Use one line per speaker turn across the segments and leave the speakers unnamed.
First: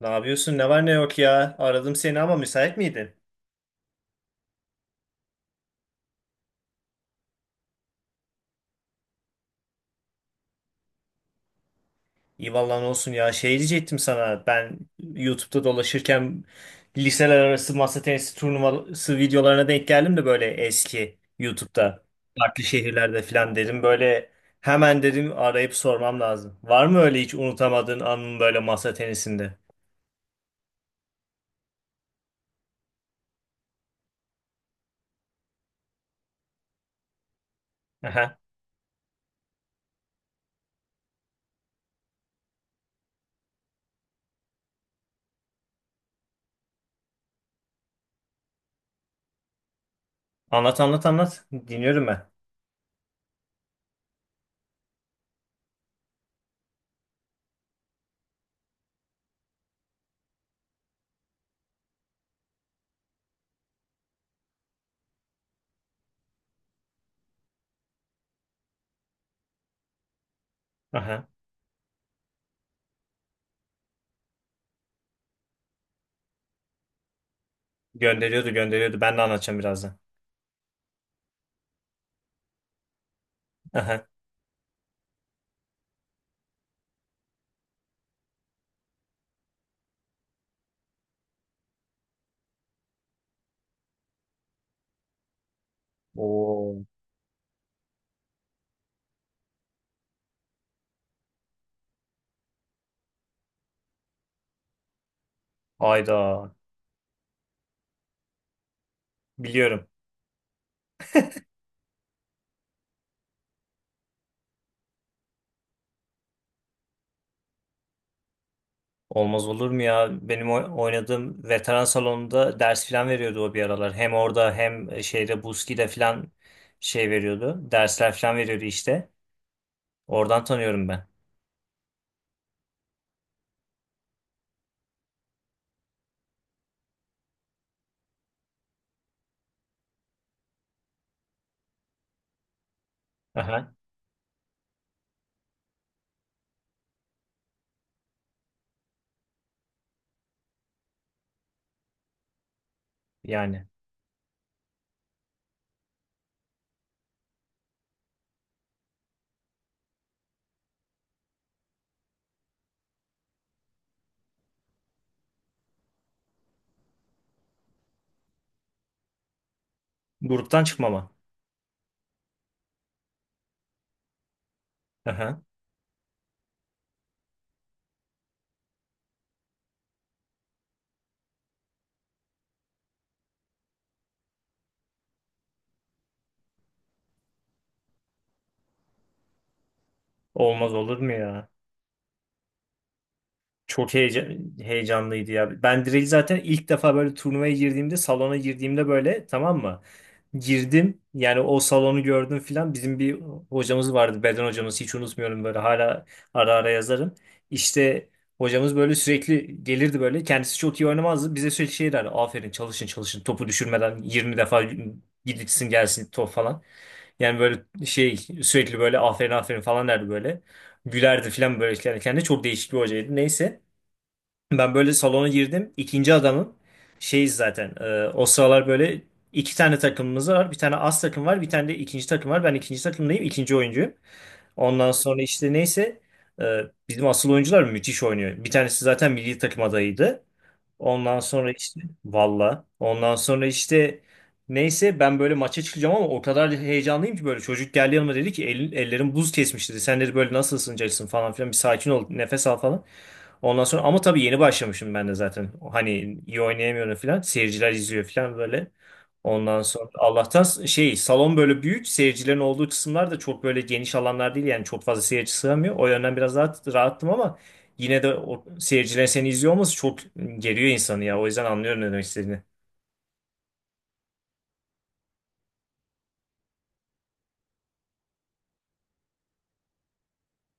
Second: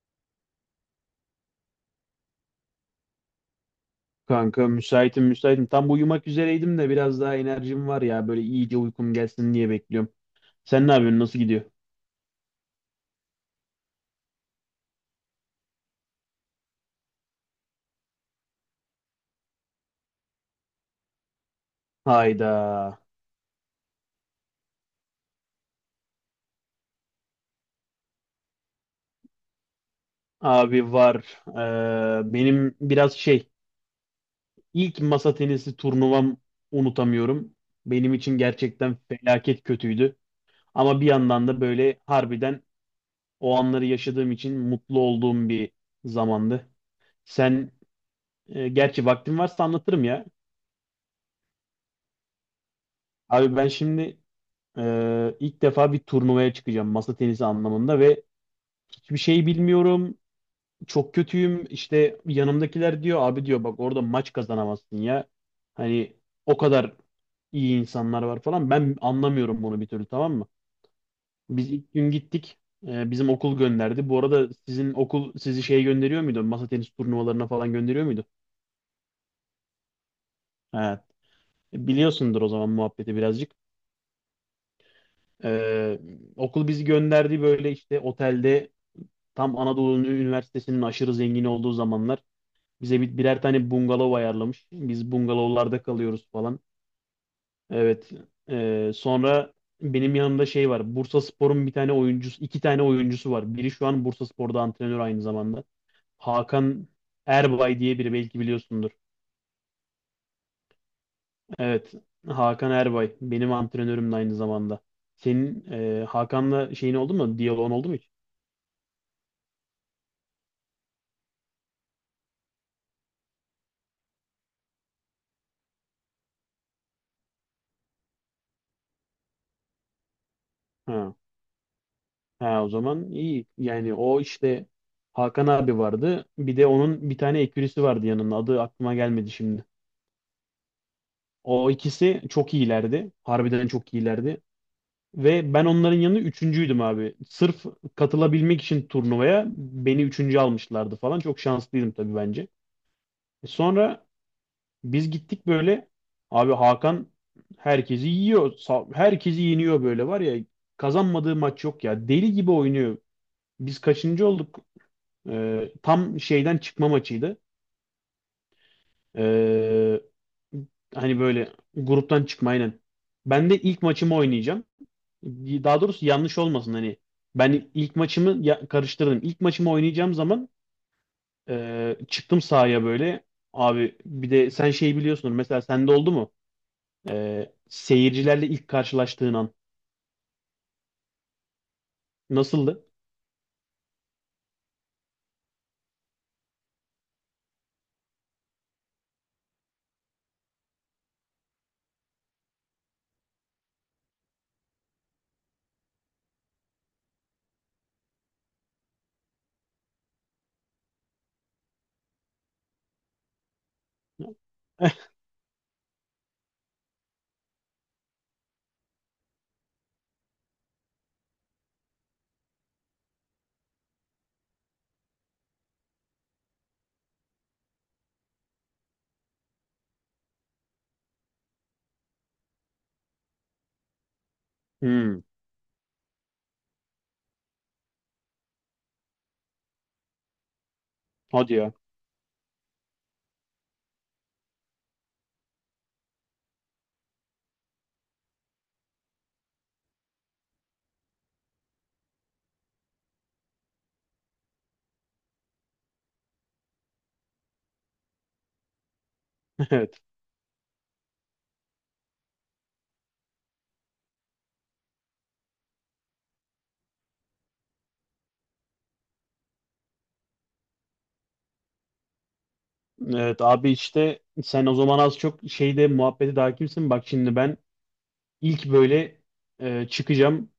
Ne yapıyorsun? Ne var ne yok ya? Aradım seni ama müsait miydin?
Kanka müsaitim müsaitim. Tam uyumak üzereydim de biraz daha enerjim var ya. Böyle iyice uykum gelsin diye bekliyorum. Sen ne yapıyorsun? Nasıl gidiyor?
İyi vallahi ne olsun ya. Şey diyecektim sana. Ben YouTube'da dolaşırken liseler arası masa tenisi turnuvası videolarına denk geldim de böyle eski YouTube'da. Farklı
Hayda.
şehirlerde falan dedim. Böyle hemen dedim arayıp sormam lazım. Var mı öyle hiç unutamadığın anın böyle masa tenisinde?
Abi var. Benim biraz şey, ilk masa tenisi turnuvam unutamıyorum. Benim
Aha.
için gerçekten felaket kötüydü. Ama bir yandan da böyle harbiden o anları yaşadığım için mutlu olduğum bir zamandı. Sen Gerçi vaktin varsa anlatırım ya.
Anlat anlat anlat. Dinliyorum ben.
Abi ben şimdi, ilk defa bir turnuvaya çıkacağım masa tenisi anlamında ve hiçbir şey bilmiyorum. Çok kötüyüm. İşte yanımdakiler diyor abi diyor bak orada maç kazanamazsın ya. Hani o kadar iyi insanlar var falan. Ben anlamıyorum bunu bir türlü, tamam mı?
Aha.
Biz ilk gün gittik. Bizim okul gönderdi. Bu arada sizin okul sizi şey gönderiyor muydu? Masa tenis turnuvalarına falan gönderiyor muydu?
Gönderiyordu gönderiyordu. Ben de anlatacağım birazdan.
Ha, biliyorsundur o zaman muhabbeti birazcık.
Aha.
Ee, Okul bizi gönderdi böyle işte otelde. Tam Anadolu Üniversitesi'nin aşırı zengin olduğu zamanlar bize birer tane bungalov ayarlamış. Biz bungalovlarda kalıyoruz falan.
Oo.
Evet. Sonra benim yanımda şey var. Bursaspor'un bir tane oyuncusu, iki tane oyuncusu var. Biri şu an Bursaspor'da antrenör aynı zamanda.
Ayda.
Hakan Erbay diye biri, belki biliyorsundur.
Biliyorum.
Evet. Hakan Erbay benim antrenörüm de aynı zamanda. Senin Hakan'la şeyin oldu mu? Diyaloğun oldu mu hiç?
Olmaz olur mu ya? Benim oynadığım veteran salonunda ders falan veriyordu o bir aralar. Hem orada hem şeyde Buski'de falan şey veriyordu. Dersler falan veriyordu işte. Oradan tanıyorum ben.
Ha. Ha, o zaman iyi. Yani o işte Hakan abi vardı. Bir de onun bir tane ekürisi vardı yanında. Adı aklıma gelmedi şimdi. O ikisi çok iyilerdi. Harbiden
Aha,
çok iyilerdi. Ve ben onların yanında üçüncüydüm abi. Sırf katılabilmek için turnuvaya beni üçüncü almışlardı falan. Çok şanslıydım tabii bence.
yani.
Sonra biz gittik böyle. Abi Hakan herkesi yiyor. Herkesi yeniyor böyle var ya. Kazanmadığı maç yok ya. Deli gibi oynuyor. Biz kaçıncı olduk? Tam şeyden çıkma maçıydı. Ee,
Gruptan çıkmama.
Hani böyle gruptan çıkma, aynen. Ben de ilk maçımı oynayacağım.
Aha.
Daha doğrusu yanlış olmasın hani. Ben ilk maçımı karıştırdım. İlk maçımı oynayacağım zaman, çıktım sahaya böyle. Abi bir de sen şey biliyorsunuz. Mesela sende oldu mu? Seyircilerle ilk karşılaştığın an
Olmaz olur mu ya?
nasıldı?
Çok heyecanlıydı ya. Ben direkt zaten ilk defa böyle turnuvaya girdiğimde, salona girdiğimde böyle, tamam mı? Girdim yani, o salonu gördüm filan. Bizim bir hocamız vardı, beden hocamız, hiç unutmuyorum, böyle hala ara ara yazarım. İşte hocamız böyle sürekli gelirdi, böyle kendisi çok iyi oynamazdı. Bize sürekli şey derdi, aferin çalışın çalışın topu düşürmeden 20 defa gidilsin gelsin top falan. Yani böyle şey, sürekli böyle aferin aferin falan derdi böyle. Gülerdi filan böyle, yani kendi çok değişik bir hocaydı, neyse. Ben böyle salona girdim. İkinci adamım. Şeyiz zaten. O sıralar böyle iki tane takımımız var. Bir tane as takım var. Bir tane de ikinci takım var. Ben ikinci takımdayım, ikinci oyuncuyum. Ondan
Hmm,
sonra işte neyse, e, bizim asıl oyuncular müthiş oynuyor. Bir tanesi zaten milli takım adayıydı. Ondan sonra
hadi ya.
işte valla. Ondan sonra işte neyse, ben böyle maça çıkacağım ama o kadar heyecanlıyım ki, böyle çocuk geldi yanıma, dedi ki "Elin- ellerim buz kesmiş," dedi. "Sen," dedi, "böyle nasıl ısınacaksın falan filan, bir sakin ol, nefes al falan." Ondan sonra ama tabii yeni başlamışım ben de zaten. Hani iyi oynayamıyorum falan. Seyirciler izliyor falan böyle. Ondan sonra
Evet.
Allah'tan şey, salon böyle büyük. Seyircilerin olduğu kısımlar da çok böyle geniş alanlar değil. Yani çok fazla seyirci sığamıyor. O yönden biraz daha rahattım ama yine de o seyircilerin seni izliyor olması çok geriyor insanı ya. O yüzden anlıyorum ne demek istediğini.
Evet abi işte sen o zaman az çok şeyde muhabbeti daha kimsin? Bak şimdi ben İlk böyle çıkacağım.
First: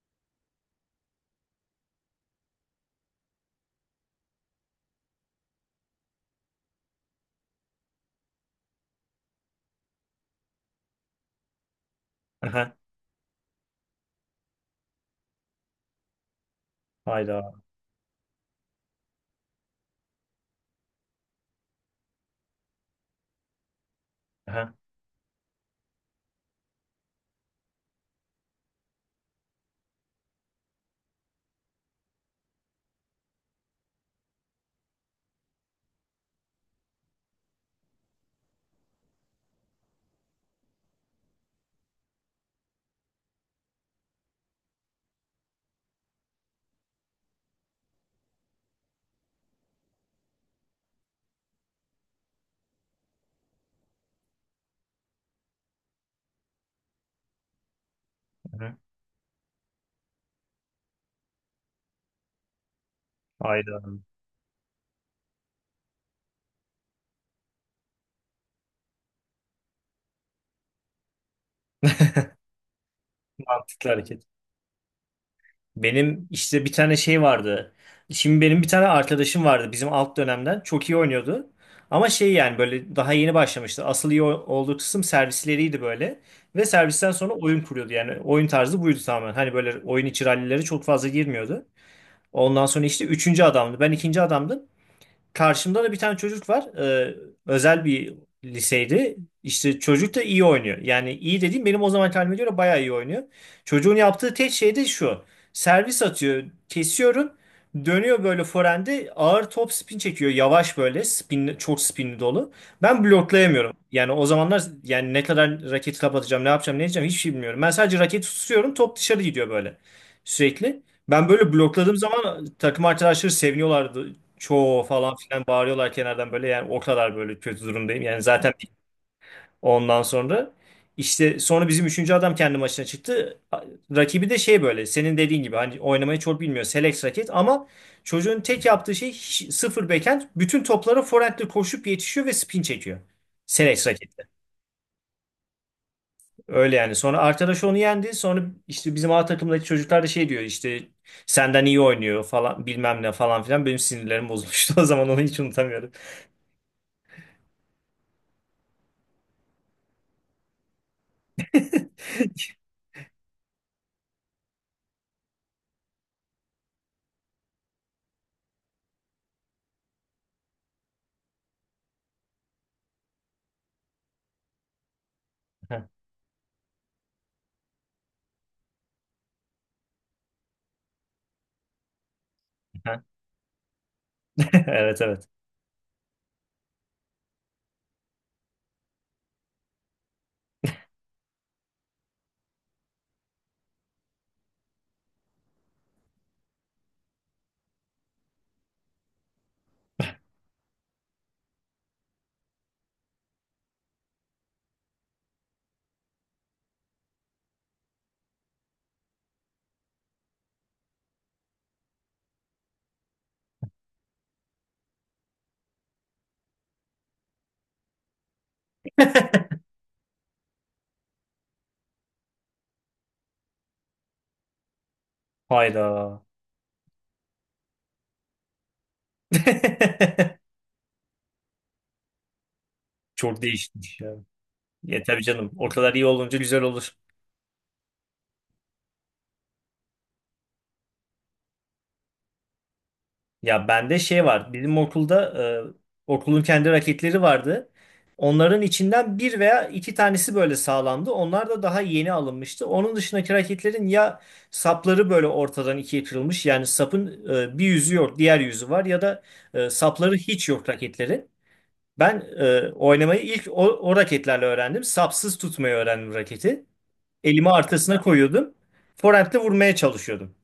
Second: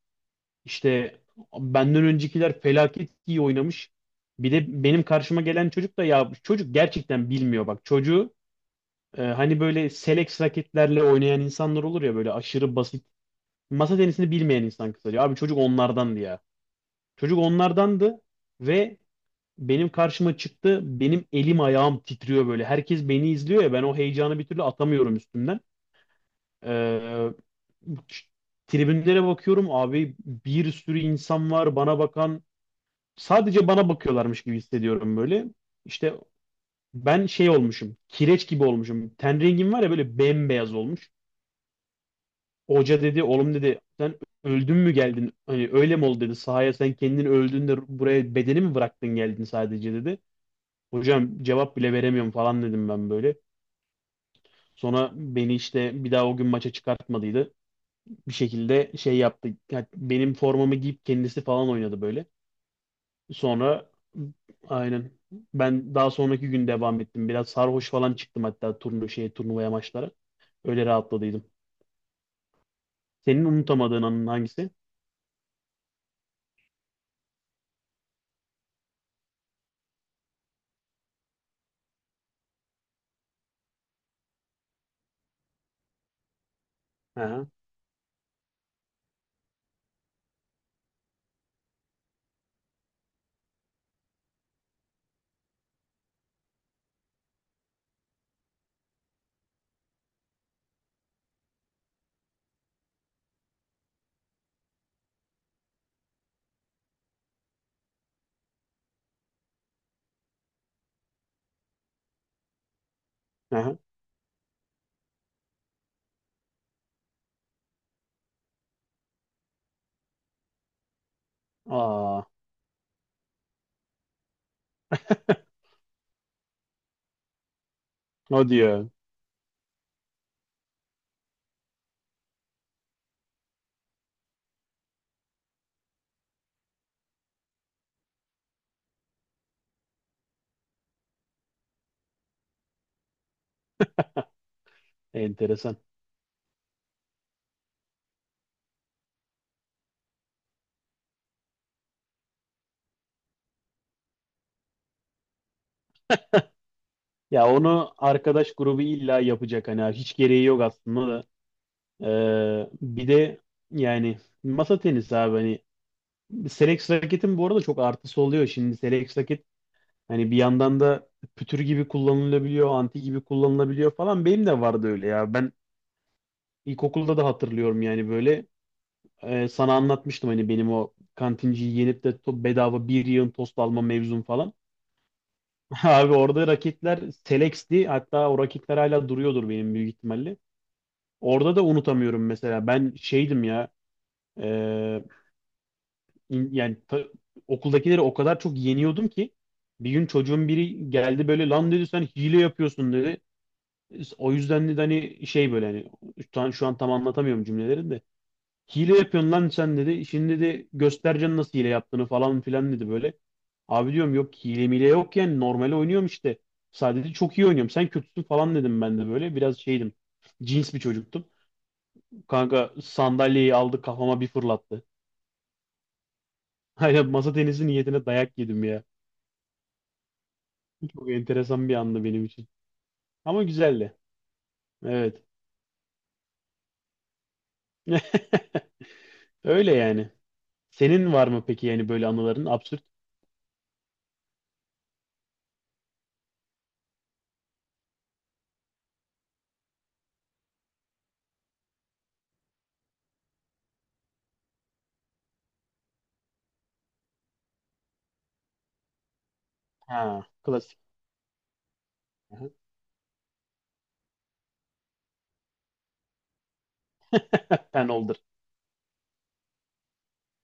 İşte benden öncekiler felaket iyi oynamış. Bir de benim karşıma gelen çocuk da ya bu çocuk gerçekten bilmiyor bak. Çocuğu, hani böyle select raketlerle oynayan insanlar olur ya, böyle
Aha.
aşırı basit. Masa tenisini bilmeyen insan kısaca. Abi çocuk onlardandı ya. Çocuk
Hayda.
onlardandı ve benim karşıma çıktı. Benim elim ayağım titriyor böyle. Herkes beni izliyor ya, ben o heyecanı bir türlü
Aha.
atamıyorum üstümden. E, Tribünlere bakıyorum abi, bir sürü insan var bana bakan. Sadece bana bakıyorlarmış gibi hissediyorum böyle. İşte ben şey olmuşum. Kireç gibi olmuşum. Ten rengim var ya, böyle bembeyaz olmuş. Hoca dedi oğlum dedi sen öldün mü geldin? Hani öyle mi oldu dedi. Sahaya sen kendin öldün de buraya bedeni mi bıraktın geldin sadece dedi. Hocam cevap bile veremiyorum falan dedim ben böyle. Sonra beni işte bir daha o gün maça çıkartmadıydı. Bir
Aha.
şekilde şey yaptı. Yani benim formamı giyip kendisi falan oynadı böyle.
Hayda.
Sonra aynen ben daha sonraki gün devam ettim. Biraz sarhoş falan çıktım hatta turnuvaya, maçlara. Öyle rahatladıydım. Senin
Mantıklı
unutamadığın
hareket.
anın hangisi?
Benim işte bir tane şey vardı. Şimdi benim bir tane arkadaşım vardı bizim alt dönemden. Çok iyi oynuyordu. Ama şey, yani böyle daha yeni başlamıştı. Asıl iyi olduğu kısım servisleriydi böyle. Ve servisten sonra
Aha,
oyun kuruyordu. Yani oyun tarzı buydu tamamen. Hani böyle oyun içi rallilere çok fazla girmiyordu. Ondan sonra işte üçüncü adamdı. Ben ikinci adamdım. Karşımda da bir tane çocuk var. Özel bir liseydi. İşte çocuk da iyi oynuyor. Yani iyi dediğim benim o zaman halime göre bayağı iyi oynuyor. Çocuğun yaptığı tek şey de şu. Servis atıyor, kesiyorum. Dönüyor böyle forehande ağır top spin çekiyor. Yavaş böyle spin, çok spinli dolu. Ben bloklayamıyorum.
aha.
Yani o zamanlar yani ne kadar raketi kapatacağım, ne yapacağım, ne edeceğim, hiçbir şey bilmiyorum. Ben sadece raketi tutuyorum, top dışarı gidiyor böyle sürekli. Ben böyle blokladığım
Aa,
zaman takım arkadaşları seviniyorlardı, çoğu falan filan bağırıyorlar kenardan böyle, yani o kadar böyle kötü durumdayım. Yani
o
zaten
diyor.
ondan sonra işte sonra bizim üçüncü adam kendi maçına çıktı. Rakibi de şey, böyle senin dediğin gibi hani oynamayı çok bilmiyor. Selex raket ama çocuğun tek yaptığı şey sıfır backhand. Bütün toplara forehandle koşup yetişiyor ve spin çekiyor. Selex raketle.
Enteresan.
Öyle yani. Sonra arkadaş onu yendi. Sonra işte bizim A takımdaki çocuklar da şey diyor, işte senden iyi oynuyor falan bilmem ne falan filan. Benim sinirlerim bozulmuştu o zaman, onu hiç unutamıyorum.
Ya onu arkadaş grubu illa yapacak, hani hiç gereği yok aslında da. Bir de yani masa tenisi abi hani Selex raketin bu arada çok artısı oluyor. Şimdi Selex hani bir yandan da pütür gibi kullanılabiliyor, anti gibi kullanılabiliyor falan. Benim de vardı öyle ya. Ben ilkokulda da hatırlıyorum yani böyle. Sana anlatmıştım hani benim o kantinciyi yenip de bedava bir yığın tost alma mevzum falan.
Evet, evet.
Abi orada raketler Selex'ti. Hatta o raketler hala duruyordur benim büyük ihtimalle. Orada da unutamıyorum mesela. Ben şeydim ya. e, in- yani ta- Okuldakileri o kadar çok yeniyordum ki. Bir gün çocuğun biri geldi böyle lan dedi sen hile yapıyorsun dedi. İşte o yüzden de hani şey böyle hani şu an tam anlatamıyorum cümleleri de. Hile yapıyorsun lan sen dedi. Şimdi de göstereceksin nasıl hile yaptığını falan filan dedi böyle. Abi diyorum yok, hile mile yok, yani normal oynuyorum işte. Sadece çok iyi oynuyorum. Sen kötüsün falan dedim ben de böyle. Biraz şeydim. Cins bir çocuktum. Kanka sandalyeyi aldı kafama bir fırlattı.
Hayda.
Aynen masa tenisi niyetine dayak yedim ya. Çok enteresan bir andı benim için.
Çok
Ama güzeldi.
değişmiş ya. Ya tabii
Evet.
canım. O kadar iyi olunca güzel olur.
Öyle yani. Senin var mı peki yani böyle anıların? Absürt.
Ya bende şey var. Bizim okulda okulun kendi raketleri vardı. Onların içinden bir veya iki tanesi böyle sağlamdı. Onlar da daha yeni alınmıştı. Onun dışındaki raketlerin ya sapları böyle ortadan ikiye kırılmış. Yani sapın bir yüzü yok, diğer yüzü var, ya da sapları
Ha,
hiç yok
klasik.
raketlerin. Ben
Aha.
oynamayı ilk o raketlerle öğrendim. Sapsız tutmayı öğrendim raketi. Elimi
Ben
arkasına
oldur.
koyuyordum. Forehand'le vurmaya çalışıyordum.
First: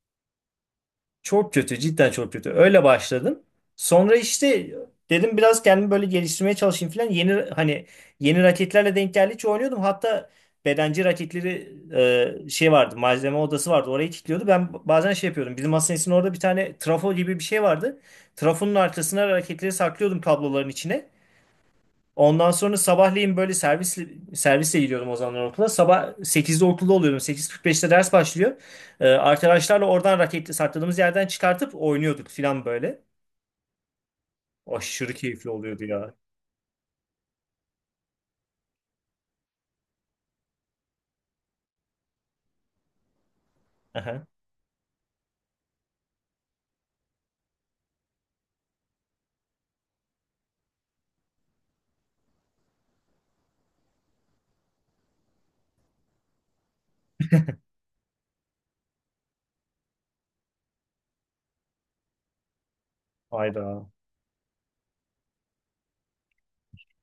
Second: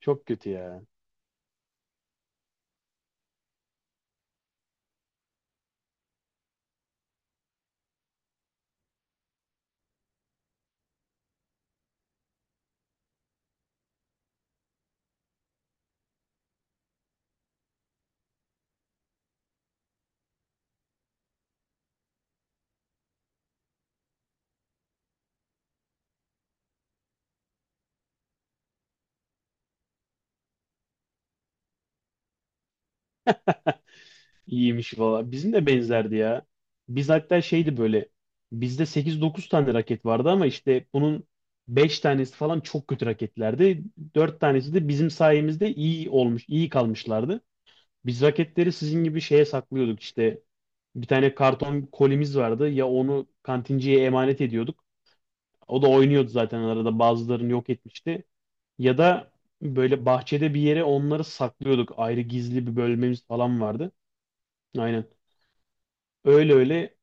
Çok kötü ya.
Çok kötü, cidden çok kötü. Öyle başladım. Sonra işte dedim biraz kendimi böyle geliştirmeye çalışayım falan. Yeni hani yeni raketlerle denk geldikçe oynuyordum. Hatta bedenci raketleri şey vardı, malzeme odası vardı. Orayı kilitliyordu. Ben bazen şey yapıyordum. Bizim hastanesinin orada bir tane trafo gibi bir şey vardı. Trafonun arkasına raketleri saklıyordum kabloların içine. Ondan sonra sabahleyin böyle servisle gidiyordum o zamanlar okula. Sabah 8'de okulda oluyordum. 8.45'te ders başlıyor. Arkadaşlarla oradan raketi sakladığımız yerden çıkartıp oynuyorduk filan böyle.
İyiymiş
Aşırı
valla.
keyifli
Bizim de
oluyordu ya.
benzerdi ya. Biz hatta şeydi böyle. Bizde 8-9 tane raket vardı ama işte bunun 5 tanesi falan çok kötü raketlerdi.
Aha.
4 tanesi de bizim sayemizde iyi olmuş, iyi kalmışlardı. Biz raketleri sizin gibi şeye saklıyorduk işte. Bir tane karton kolimiz vardı. Ya onu kantinciye emanet ediyorduk. O da oynuyordu zaten arada. Bazılarını yok etmişti. Ya da böyle bahçede bir yere onları saklıyorduk. Ayrı gizli bir bölmemiz falan
Hayda.
vardı. Aynen. Öyle öyle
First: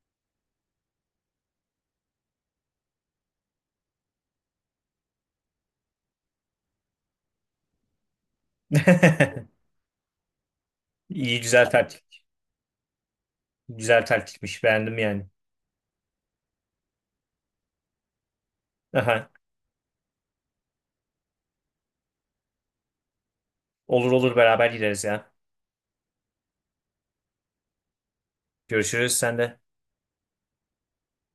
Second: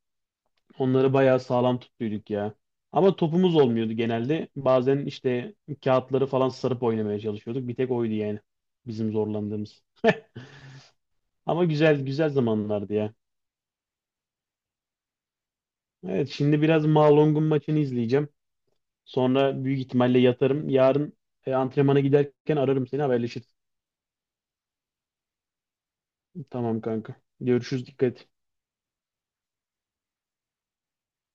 onları bayağı sağlam tutuyorduk ya. Ama topumuz olmuyordu genelde. Bazen işte kağıtları falan sarıp oynamaya çalışıyorduk. Bir tek oydu yani bizim zorlandığımız.
İyi,
Ama
güzel
güzel
taktik.
güzel zamanlardı ya.
Güzel taktikmiş. Beğendim yani.
Evet şimdi biraz Malong'un maçını izleyeceğim.
Aha.
Sonra büyük ihtimalle yatarım. Yarın antrenmana giderken ararım seni, haberleşiriz.
Olur olur, beraber gideriz ya.
Tamam kanka. Görüşürüz, dikkat et.
Görüşürüz sen de.